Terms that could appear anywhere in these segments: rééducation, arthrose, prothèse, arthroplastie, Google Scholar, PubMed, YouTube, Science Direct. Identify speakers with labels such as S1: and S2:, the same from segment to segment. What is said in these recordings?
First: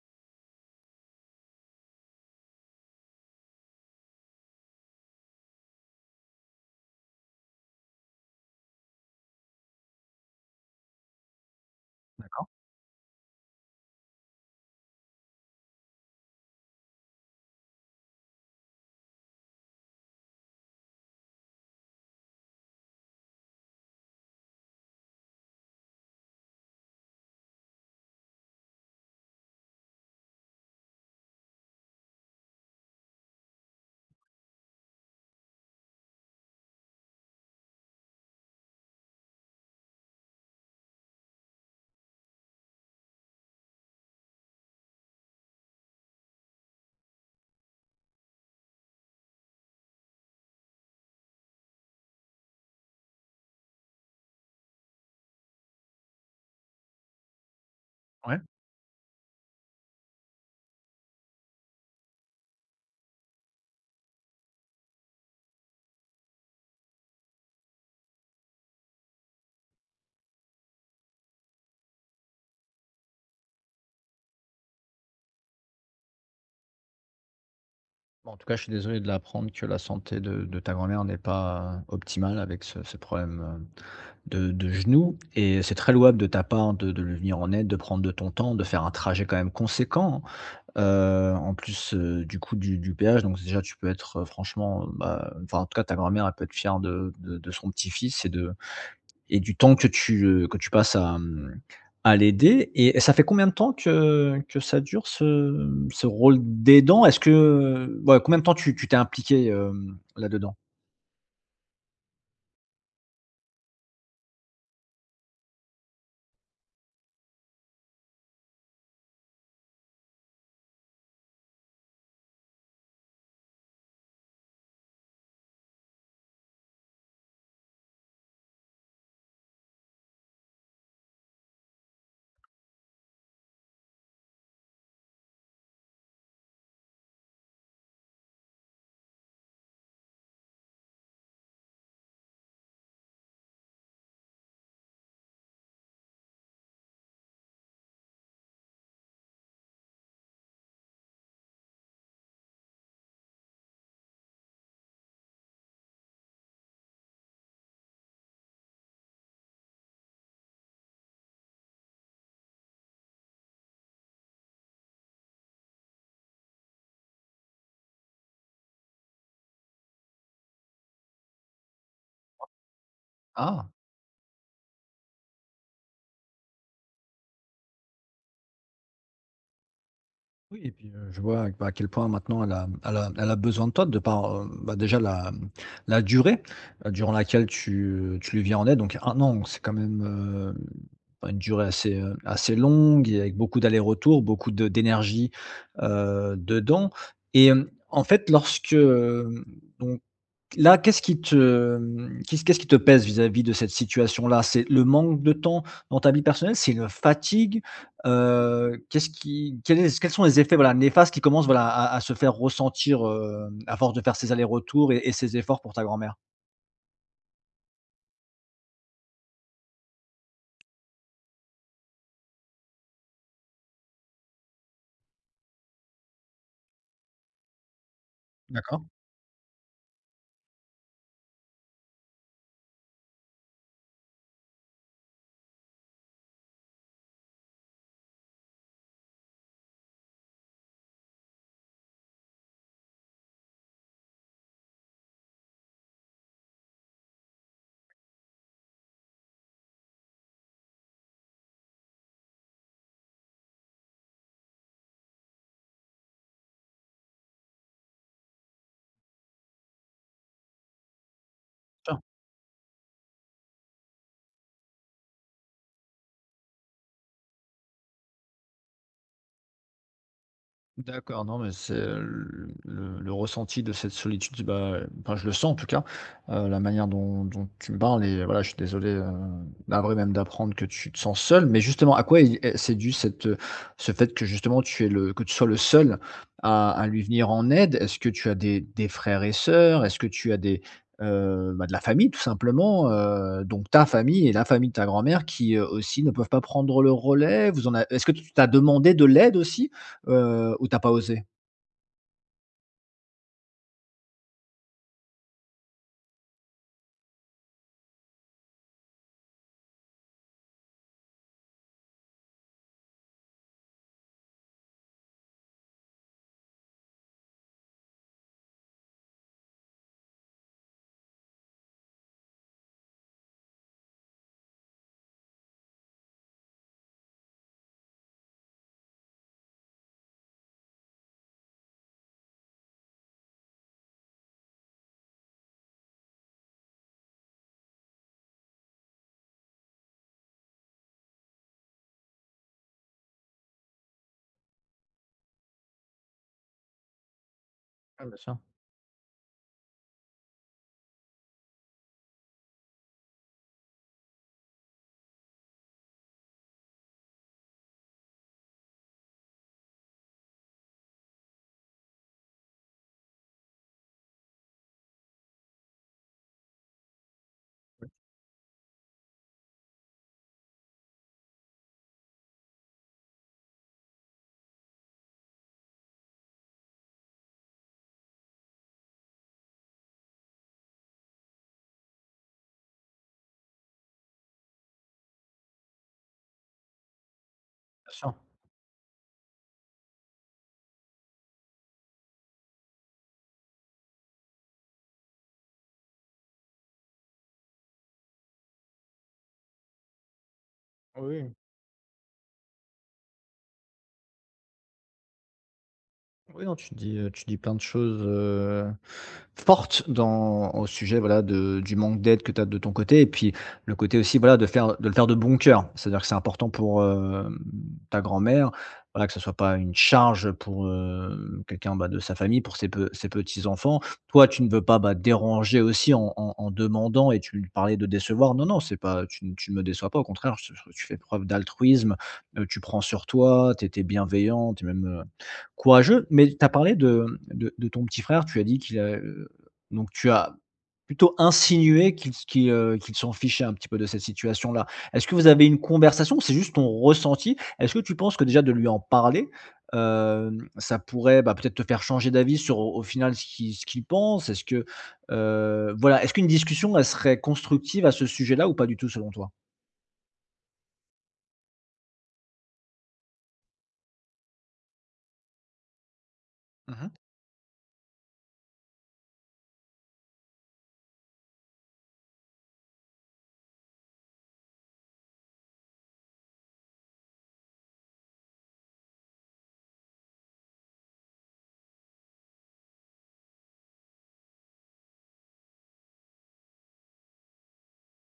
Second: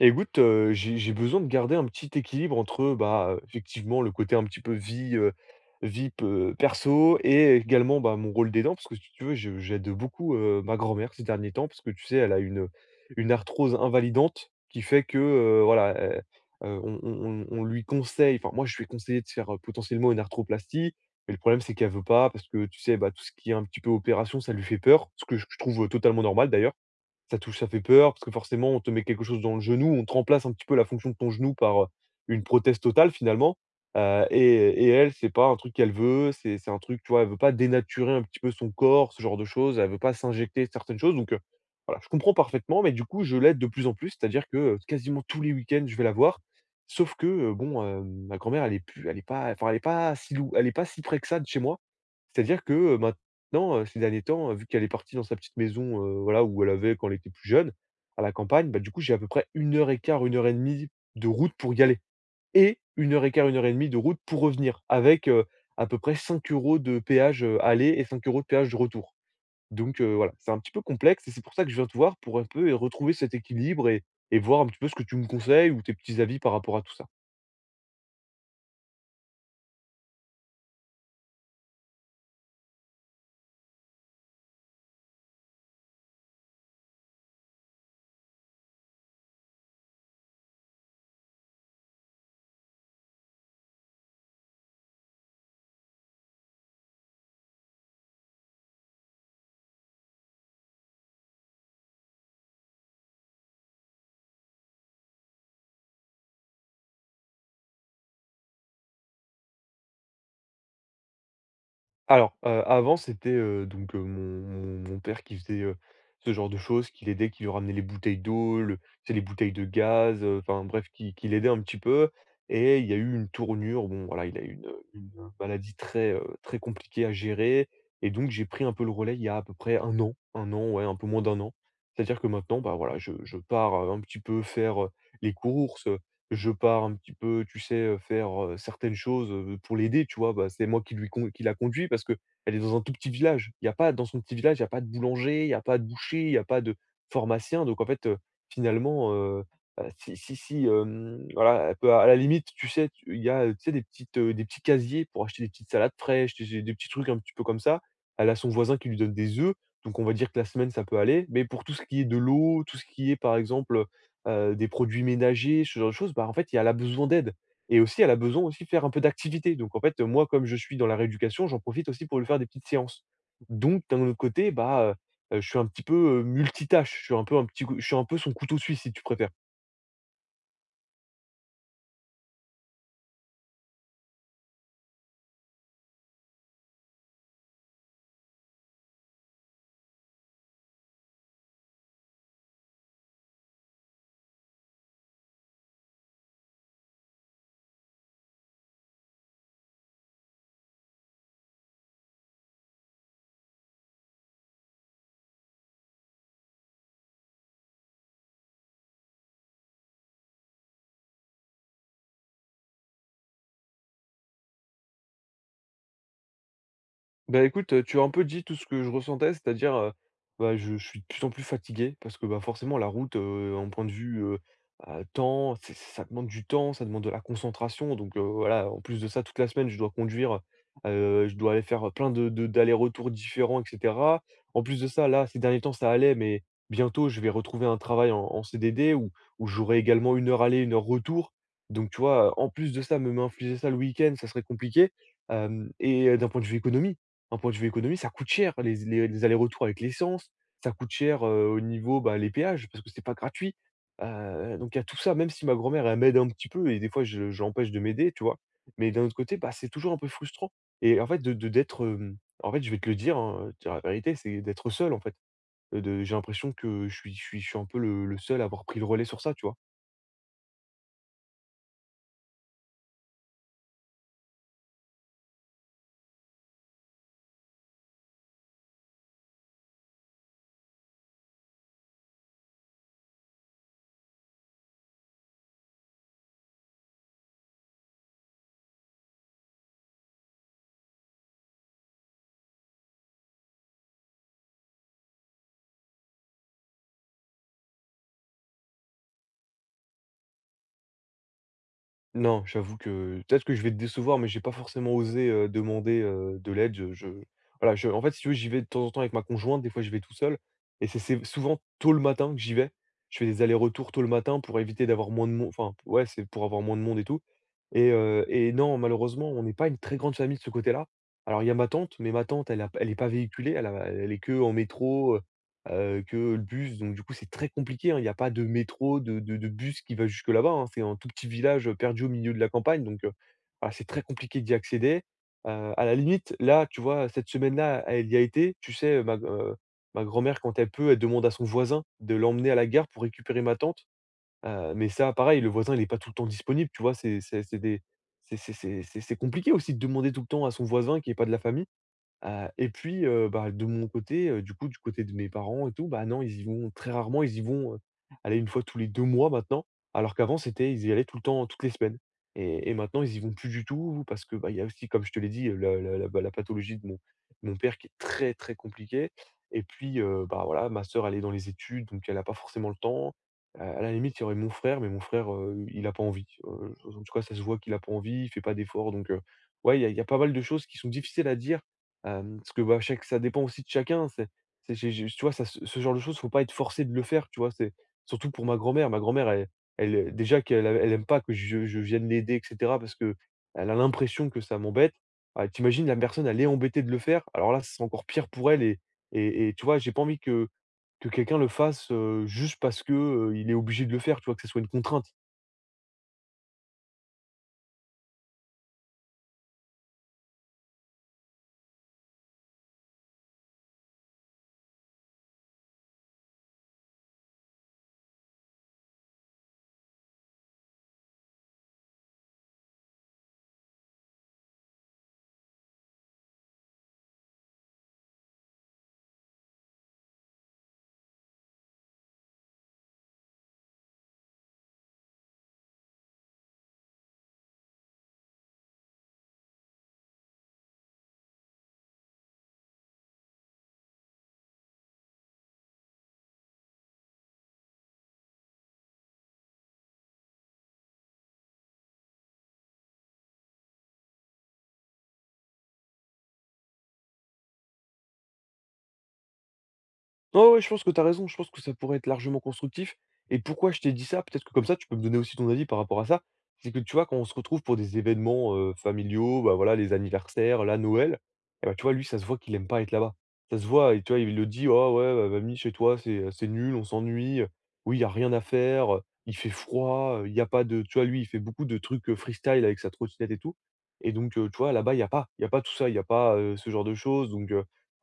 S1: Et écoute, j'ai besoin de garder un petit équilibre entre, bah, effectivement, le côté un petit peu vie, vie pe perso et également, bah, mon rôle d'aidant. Parce que si tu veux, je j'aide beaucoup, ma grand-mère ces derniers temps parce que tu sais, elle a
S2: D'accord,
S1: une arthrose invalidante qui fait que, voilà, on lui conseille enfin, moi, je lui ai conseillé de faire, potentiellement une arthroplastie. Mais le problème, c'est qu'elle veut pas parce que tu sais, bah, tout ce qui est un petit peu opération, ça lui fait peur, ce que je trouve totalement normal d'ailleurs. Ça touche, ça fait peur parce que forcément, on te met quelque chose dans le genou, on te remplace un petit peu la fonction de ton genou par, une prothèse totale finalement, et elle, c'est pas un truc qu'elle veut, c'est un truc, tu vois? Elle veut pas dénaturer un petit peu son corps, ce genre de choses, elle veut pas s'injecter certaines choses donc voilà, je comprends parfaitement mais du coup, je l'aide de plus en plus. C'est-à-dire que, quasiment tous les week-ends, je vais la voir sauf que, bon, ma grand-mère, elle est pas enfin, elle est pas si près que ça de chez moi. C'est-à-dire que, non, ces derniers temps, vu qu'elle est partie dans sa petite maison, voilà, où elle avait quand elle était plus jeune, à la
S2: ouais.
S1: campagne, bah, du coup, j'ai à peu près une heure et quart, une heure et demie de route pour y aller et une heure et quart, une heure et demie de route pour revenir avec, à peu près 5 € de péage, aller et 5 € de péage de retour. Donc voilà, c'est un petit peu complexe et c'est pour ça que je viens te voir pour un peu, retrouver cet équilibre et voir un petit peu ce que tu me conseilles ou tes petits avis par rapport à tout ça.
S2: Bon, en tout cas, je suis désolé de l'apprendre que la santé de ta grand-mère n'est pas optimale avec ce problème, de genou. Et c'est très louable de ta part de lui venir en aide, de prendre de ton temps, de faire un trajet quand même conséquent, en plus, du coût du péage. Donc déjà tu peux être, franchement, bah, enfin en tout cas ta grand-mère elle peut être fière de son petit-fils et de et du temps que tu passes à, mmh, à l'aider. Et ça fait combien de temps que ça dure ce rôle d'aidant? Est-ce que, ouais, combien de temps tu t'es impliqué, là-dedans?
S1: Alors, avant c'était, donc mon père qui faisait, ce genre de choses, qui l'aidait, qui lui ramenait les bouteilles d'eau, le tu les bouteilles de gaz, enfin bref qui l'aidait un petit peu et il y a eu une tournure, bon voilà, il a eu une maladie très, très compliquée à gérer et donc j'ai pris un peu le relais il y a à peu près 1 an, 1 an, ouais, un peu moins d'1 an. C'est-à-dire que maintenant, bah, voilà, je pars, un petit peu faire, les courses. Je pars un petit peu, tu sais, faire, certaines choses, pour l'aider, tu vois? Bah, c'est moi qui la conduit parce que elle est dans un tout petit village. Il y a pas dans son petit village, il y a pas de boulanger, il y a pas de boucher, il y a pas de pharmacien donc en fait, finalement, si si si, voilà, elle peut à la limite, tu sais, tu il y a, tu sais, des petites, des petits casiers pour acheter des petites salades fraîches, tu des petits trucs un petit peu comme ça. Elle a son voisin qui lui donne des œufs donc on va dire que la semaine, ça peut aller mais pour tout ce qui est de l'eau, tout ce qui est, par exemple, des produits ménagers, ce genre de choses, bah, en fait, et elle a besoin d'aide et aussi elle a besoin aussi de faire un peu d'activité donc en fait, moi, comme je suis dans la rééducation, j'en profite aussi pour lui faire des petites séances
S2: Ah!
S1: donc d'un autre côté, bah, je suis un petit peu, multitâche, je suis un peu je suis un peu son couteau suisse, si tu préfères.
S2: Oui, et puis, je vois à quel point maintenant elle a besoin de toi de par, bah, déjà la durée, durant laquelle tu tu lui viens en aide. Donc un an, c'est quand même, bah, une durée assez, assez longue, et avec beaucoup d'allers-retours, beaucoup de d'énergie, dedans. Et hem, en fait lorsque, hem, donc là, qu'est-ce qui te pèse vis-à-vis de cette situation-là? C'est le manque de temps dans ta vie personnelle? C'est une fatigue? Qu'est-ce qui quel est quels sont les effets, voilà, néfastes qui commencent, voilà, à se faire ressentir, à force de faire ces allers-retours et ces efforts pour ta grand-mère?
S1: Bah, écoute, tu as un peu dit tout ce que je ressentais, c'est-à-dire, bah, je suis de plus en plus fatigué parce que, bah, forcément la route, en point de vue, temps, c'est ça demande du temps, ça demande de la concentration donc voilà, en
S2: D'accord.
S1: plus de ça, toute la semaine, je dois conduire, je dois aller faire plein de d'allers-retours différents et cetera. En plus de ça, là, ces derniers temps, ça allait, mais bientôt, je vais retrouver un travail en CDD où j'aurai également une heure aller, une heure retour donc tu vois, en plus de ça, me m'infliger ça le week-end, ça serait compliqué, hem et d'un point de vue économie ça coûte cher, les allers-retours avec l'essence, ça coûte cher, au niveau, bah, les péages parce que c'est pas gratuit. Donc il y a tout ça, même si ma grand-mère, elle m'aide un petit peu et des fois je l'empêche de m'aider, tu vois? Mais d'un autre côté, bah, c'est toujours un peu frustrant et en fait en fait, je vais te le dire, hein, te dire la vérité, c'est d'être seul, en fait. De j'ai l'impression que je suis un peu le seul à avoir pris le relais sur ça, tu vois?
S2: D'accord. Non, mais c'est le ressenti de cette solitude, bah, enfin, je le sens en tout cas, la manière dont tu me parles, et voilà, je suis désolé, navré même d'apprendre que tu te sens seul. Mais justement, à quoi c'est dû cette, ce fait que justement que tu sois le seul à lui venir en aide? Est-ce que tu as des frères et sœurs? Est-ce que tu as des, bah, de la famille tout simplement, donc ta famille et la famille de ta grand-mère qui aussi ne peuvent pas prendre le relais? Est-ce que tu t'as demandé de l'aide aussi? Ou t'as pas osé? Bien
S1: Non, j'avoue que peut-être que je vais te décevoir, mais j'ai pas forcément osé, demander, de l'aide. Je voilà, je en fait, si tu veux, j'y vais de temps en temps avec ma conjointe, des fois je vais tout seul et c'est souvent tôt le matin que j'y vais. Je fais des allers-retours tôt le matin pour éviter d'avoir moins de monde. Enfin, ouais, c'est pour avoir moins de monde et tout et non, malheureusement, on n'est pas une très grande famille de ce côté-là. Alors il y a ma tante, mais ma tante, elle a est pas véhiculée, elle est qu'en métro, que le bus donc du coup, c'est très compliqué, hein. Il y a pas de métro, de bus qui va jusque là-bas, hein. C'est un tout petit village, perdu au milieu de la campagne donc ah, c'est très compliqué d'y accéder. À la limite, là, tu vois, cette semaine-là, elle y a été. Tu sais, ma grand-mère, quand elle peut, elle demande à son voisin de l'emmener à la gare pour récupérer ma tante. Mais ça, pareil, le voisin, il est pas tout le temps disponible, tu vois? C'est compliqué aussi de demander tout le temps à son voisin qui est pas de la famille. Et puis, bah, de mon côté, du coup, du côté de mes parents et tout, bah, non, ils y vont très rarement, ils y vont, allez 1 fois tous les 2 mois maintenant, alors qu'avant c'était ils y allaient tout le temps, toutes les semaines et maintenant ils y vont plus du tout parce que, bah, il y a aussi comme je te l'ai dit, la bah, la pathologie de mon père qui est très, très compliquée et puis, bah, voilà, ma sœur elle est dans les études donc elle a pas forcément le temps. À la limite, il y aurait mon frère mais mon frère, il a pas envie, en tout cas ça se voit qu'il a pas envie, il fait pas d'efforts donc ouais, il y a pas mal de choses qui sont difficiles à dire. Parce que, bah, chaque ça dépend aussi de chacun, c'est j'ai tu vois, ça ce genre de choses, faut pas être forcé de le faire, tu vois? C'est
S2: sûr.
S1: surtout pour ma grand-mère. Ma grand-mère, elle, déjà qu'elle a elle aime pas que je vienne l'aider et cetera parce que elle a l'impression que ça m'embête. Ah, tu la personne, elle est embêtée de le faire, alors là, c'est encore pire pour elle et tu vois, j'ai pas envie que
S2: Oui, oui.
S1: quelqu'un le fasse, juste parce que, il est obligé de le faire, tu vois? Que ce soit une contrainte.
S2: Oui, non, tu dis plein de choses, fortes dans au sujet, voilà, de du manque d'aide que tu as de ton côté. Et puis le côté aussi, voilà, de le faire de bon cœur. C'est-à-dire que c'est important pour, ta grand-mère, voilà, que ce soit pas une charge pour, quelqu'un, bah, de sa famille, pour ses petits-enfants. Toi, tu ne veux pas, bah, déranger aussi en en demandant, et tu parlais de décevoir. Non, non, c'est pas tu ne me déçois pas, au contraire, je tu fais preuve d'altruisme, tu prends sur toi, tu bienveillant, tu es même, courageux. Mais tu as parlé de ton petit frère, tu as dit qu'il a, donc tu as plutôt insinué qu'il s'en fichait un petit peu de cette situation-là. Est-ce que vous avez une conversation, c'est juste ton ressenti? Est-ce que tu penses que déjà de lui en parler, ça pourrait, bah, peut-être te faire changer d'avis sur au au final ce qu'il pense? Est-ce que, voilà, est-ce qu'une discussion, elle serait constructive à ce sujet-là, ou pas du tout selon toi?
S1: Ouais, ouais, je pense que tu as raison. Je pense que ça pourrait être largement constructif. Et pourquoi je t'ai dit ça? Peut-être que comme ça, tu peux me donner aussi ton avis par rapport à ça. C'est que
S2: Mmh.
S1: tu vois, quand on se retrouve pour des événements familiaux, bah voilà, les anniversaires, là, Noël, et bah, tu vois, lui, ça se voit qu'il aime pas être là-bas. Ça se voit, et tu vois, il le dit, oh ouais, bah, mamie, chez toi, c'est nul, on s'ennuie, oui, il y a rien à faire, il fait froid, il y a pas de. Tu vois, lui, il fait beaucoup de trucs freestyle avec sa trottinette et tout. Et donc, tu vois, là-bas, il y a pas tout ça, il n'y a pas ce genre de choses. Donc,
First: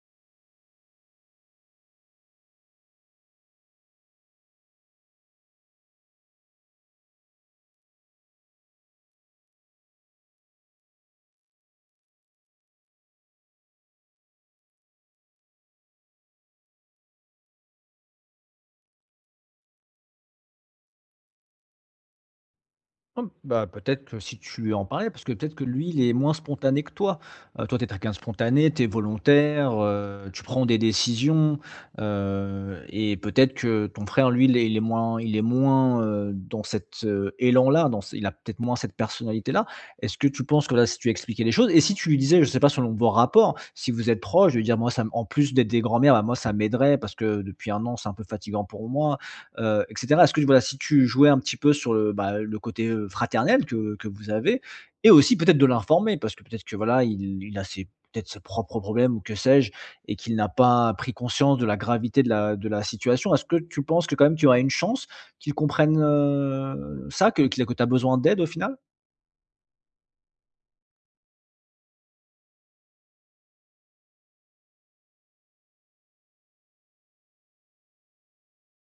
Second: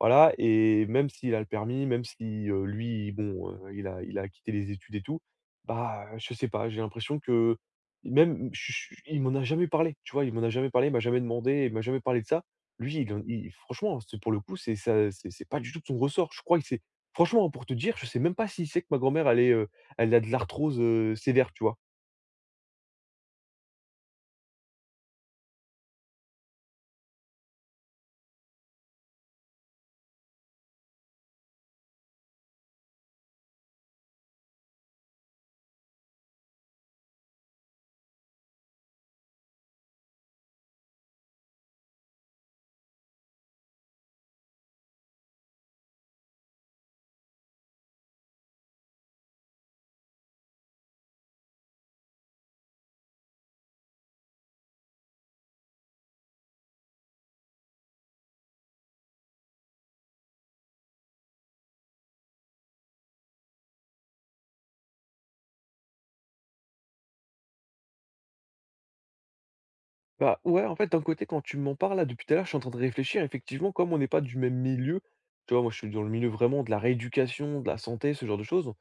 S1: voilà, et même s'il a le permis, même si, lui, bon, il a quitté les études et tout, bah, je sais pas, j'ai l'impression que même je il m'en a jamais parlé, tu vois? Il m'en a jamais parlé, il m'a jamais demandé, il m'a jamais parlé de ça. Lui, il en il Franchement, c'est pour le coup, c'est ça c'est pas du tout de son ressort. Je crois que c'est franchement, pour te dire, je sais même pas s'il sait que ma grand-mère, elle a de l'arthrose, sévère, tu vois?
S2: Oh, bah, peut-être que si tu lui en parlais, parce que peut-être que lui, il est moins spontané que toi. Toi, tu es quelqu'un de spontané, tu es volontaire, tu prends des décisions, et peut-être que ton frère, lui, il est moins, dans cet, élan-là, dans ce il a peut-être moins cette personnalité-là. Est-ce que tu penses que là, si tu expliquais les choses et si tu lui disais, je sais pas, selon vos rapports, si vous êtes proches, de lui dire: «Moi, ça me en plus d'être des grands-mères, bah, moi, ça m'aiderait parce que depuis un an, c'est un peu fatigant pour moi», et cetera. Est-ce que voilà, si tu jouais un petit peu sur le, bah, le côté, fraternel que vous avez, et aussi peut-être de l'informer parce que peut-être que voilà, il a ses peut-être ses propres problèmes ou que sais-je, et qu'il n'a pas pris conscience de la gravité de la situation. Est-ce que tu penses que quand même tu aurais une chance qu'ils comprennent, ça, que tu as besoin d'aide au final?
S1: Bah, ouais, en fait, d'un côté, quand tu m'en parles, là, depuis tout à l'heure, je suis en train de réfléchir. Effectivement, comme on n'est pas du même milieu, tu vois, moi, je suis dans le milieu vraiment de la rééducation, de la santé, ce genre de choses.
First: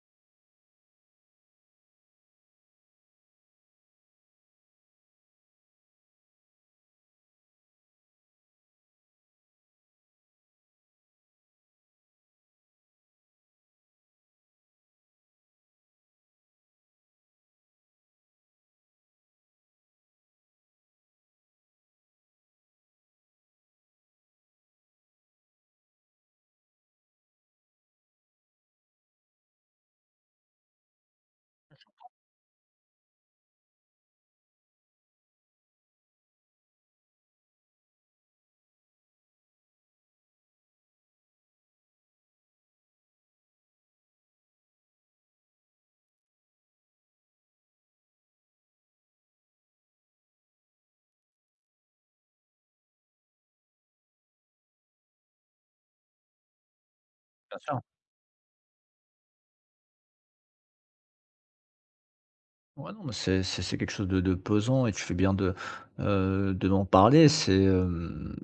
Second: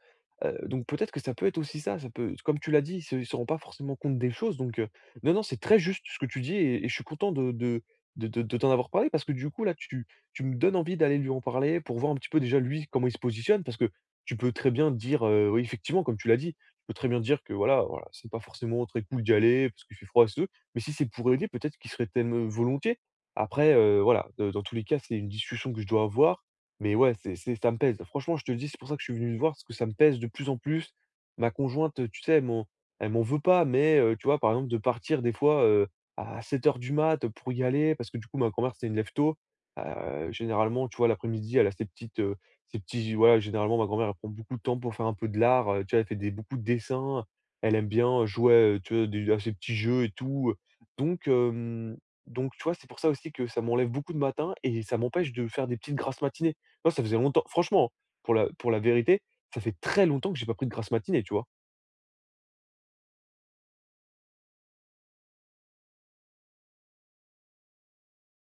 S1: Donc, peut-être que ça peut être aussi ça. Ça peut, comme tu l'as dit, ils se rendent pas forcément compte des choses. Donc, non, non, c'est très juste ce que tu dis, et je suis content de t'en avoir parlé, parce que du coup, tu me donnes envie d'aller lui en parler pour voir un petit peu déjà lui comment il se positionne. Parce que tu peux très bien dire, oui, effectivement, comme tu l'as dit, tu peux très bien dire que voilà, c'est pas forcément très cool d'y aller parce qu'il fait froid, mais si c'est pour aider, peut-être qu'il serait tellement volontiers. Après, voilà, dans tous les cas, c'est une discussion que je dois avoir, mais ouais, c'est ça me pèse. Franchement, je te le dis, c'est pour ça que je suis venu te voir, parce que ça me pèse de plus en plus. Ma conjointe, tu sais, elle m'en veut pas, mais tu vois, par exemple, de partir des fois, à 7h du mat pour y aller, parce que du coup, ma grand-mère, c'est une lève tôt. Généralement, tu vois, l'après-midi, elle a ses ses petits, voilà. Généralement, ma grand-mère, elle prend beaucoup de temps pour faire un peu de l'art, tu vois, elle fait des beaucoup de dessins. Elle aime bien jouer, tu vois, des à ses petits jeux et tout. Donc, hem, donc tu vois, c'est pour ça aussi que ça m'enlève beaucoup de matin et ça m'empêche de faire des petites grasses matinées. Moi, ça faisait longtemps,
S2: Bien sûr.
S1: franchement, pour la vérité, ça fait très longtemps que j'ai pas pris de grasse matinée, tu vois?
S2: Ouais, non, mais c'est c'est quelque chose de pesant, et tu fais bien de m'en parler. C'est,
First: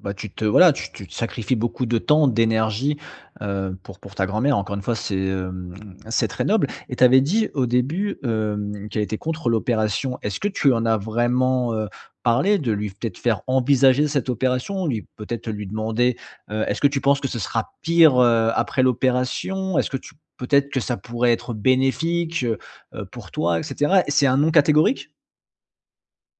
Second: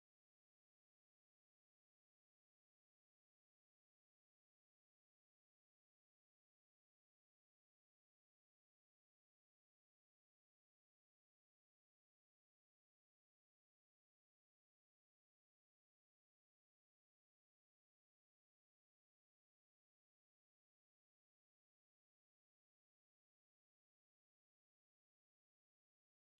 S2: bah, tu te sacrifies beaucoup de temps, d'énergie, pour ta grand-mère. Encore une fois, c'est, c'est très noble. Et tu avais dit au début, qu'elle était contre l'opération. Est-ce que tu en as vraiment, parlé? De lui peut-être faire envisager cette opération? Lui peut-être lui demander, «Est-ce que tu penses que ce sera pire, après l'opération? Est-ce que tu peut-être que ça pourrait être bénéfique?» Pour toi, et cetera? C'est un non catégorique?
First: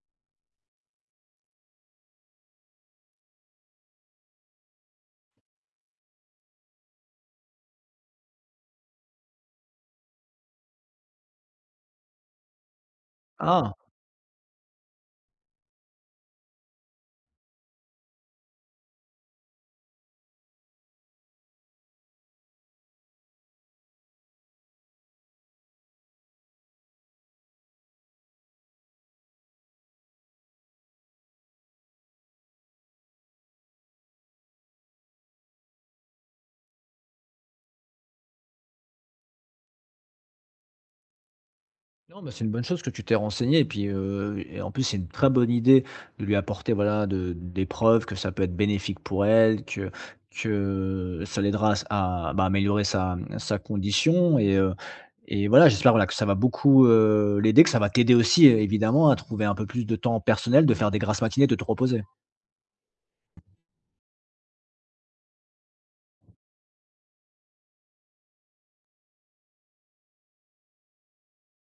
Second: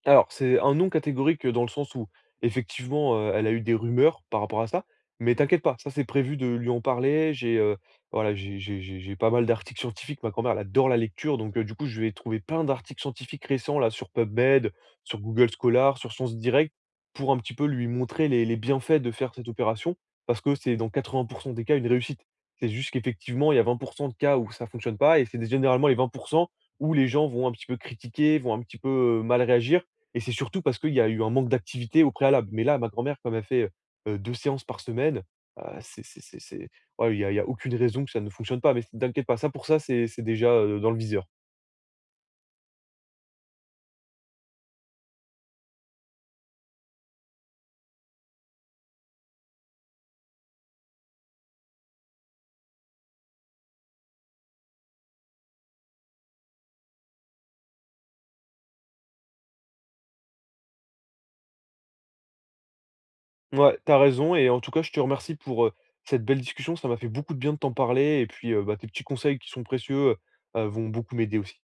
S1: Alors, c'est un non catégorique, dans le sens où effectivement, elle a eu des rumeurs par rapport à ça, mais t'inquiète pas, ça c'est prévu de lui en parler. J'ai, voilà, J'ai pas mal d'articles scientifiques. Ma grand-mère elle adore la lecture, donc du coup, je vais trouver plein d'articles scientifiques
S2: Ah!
S1: récents là sur PubMed, sur Google Scholar, sur Science Direct, pour un petit peu lui montrer les bienfaits de faire cette opération. Parce que c'est dans 80 des cas une réussite. C'est juste qu'effectivement, il y a 20 de cas où ça fonctionne pas, et c'est généralement les 20 où les gens vont un petit peu critiquer, vont un petit peu, mal réagir, et c'est surtout parce qu'il y a eu un manque d'activité au préalable. Mais là, ma grand-mère, comme elle fait, 2 séances par semaine, c'est ouais, il y a aucune raison que ça ne fonctionne pas. Mais t'inquiète pas, ça pour ça, c'est déjà, dans le viseur.
S2: Non, mais c'est une bonne chose que tu t'es renseigné. Et puis, et en plus, c'est une très bonne idée de lui apporter, voilà, de des preuves que ça peut être bénéfique pour elle, que ça l'aidera à, bah, améliorer sa, mmh, sa condition. Et et voilà, j'espère, voilà, que ça va beaucoup, l'aider, que ça va t'aider aussi, é évidemment, à trouver un peu plus de temps personnel, de faire des grasses matinées, de te reposer.
S1: Ouais, t'as raison, et en tout cas, je te remercie pour, cette belle discussion. Ça m'a fait beaucoup de bien de t'en parler, et puis, bah, tes petits conseils qui sont précieux, vont beaucoup m'aider aussi.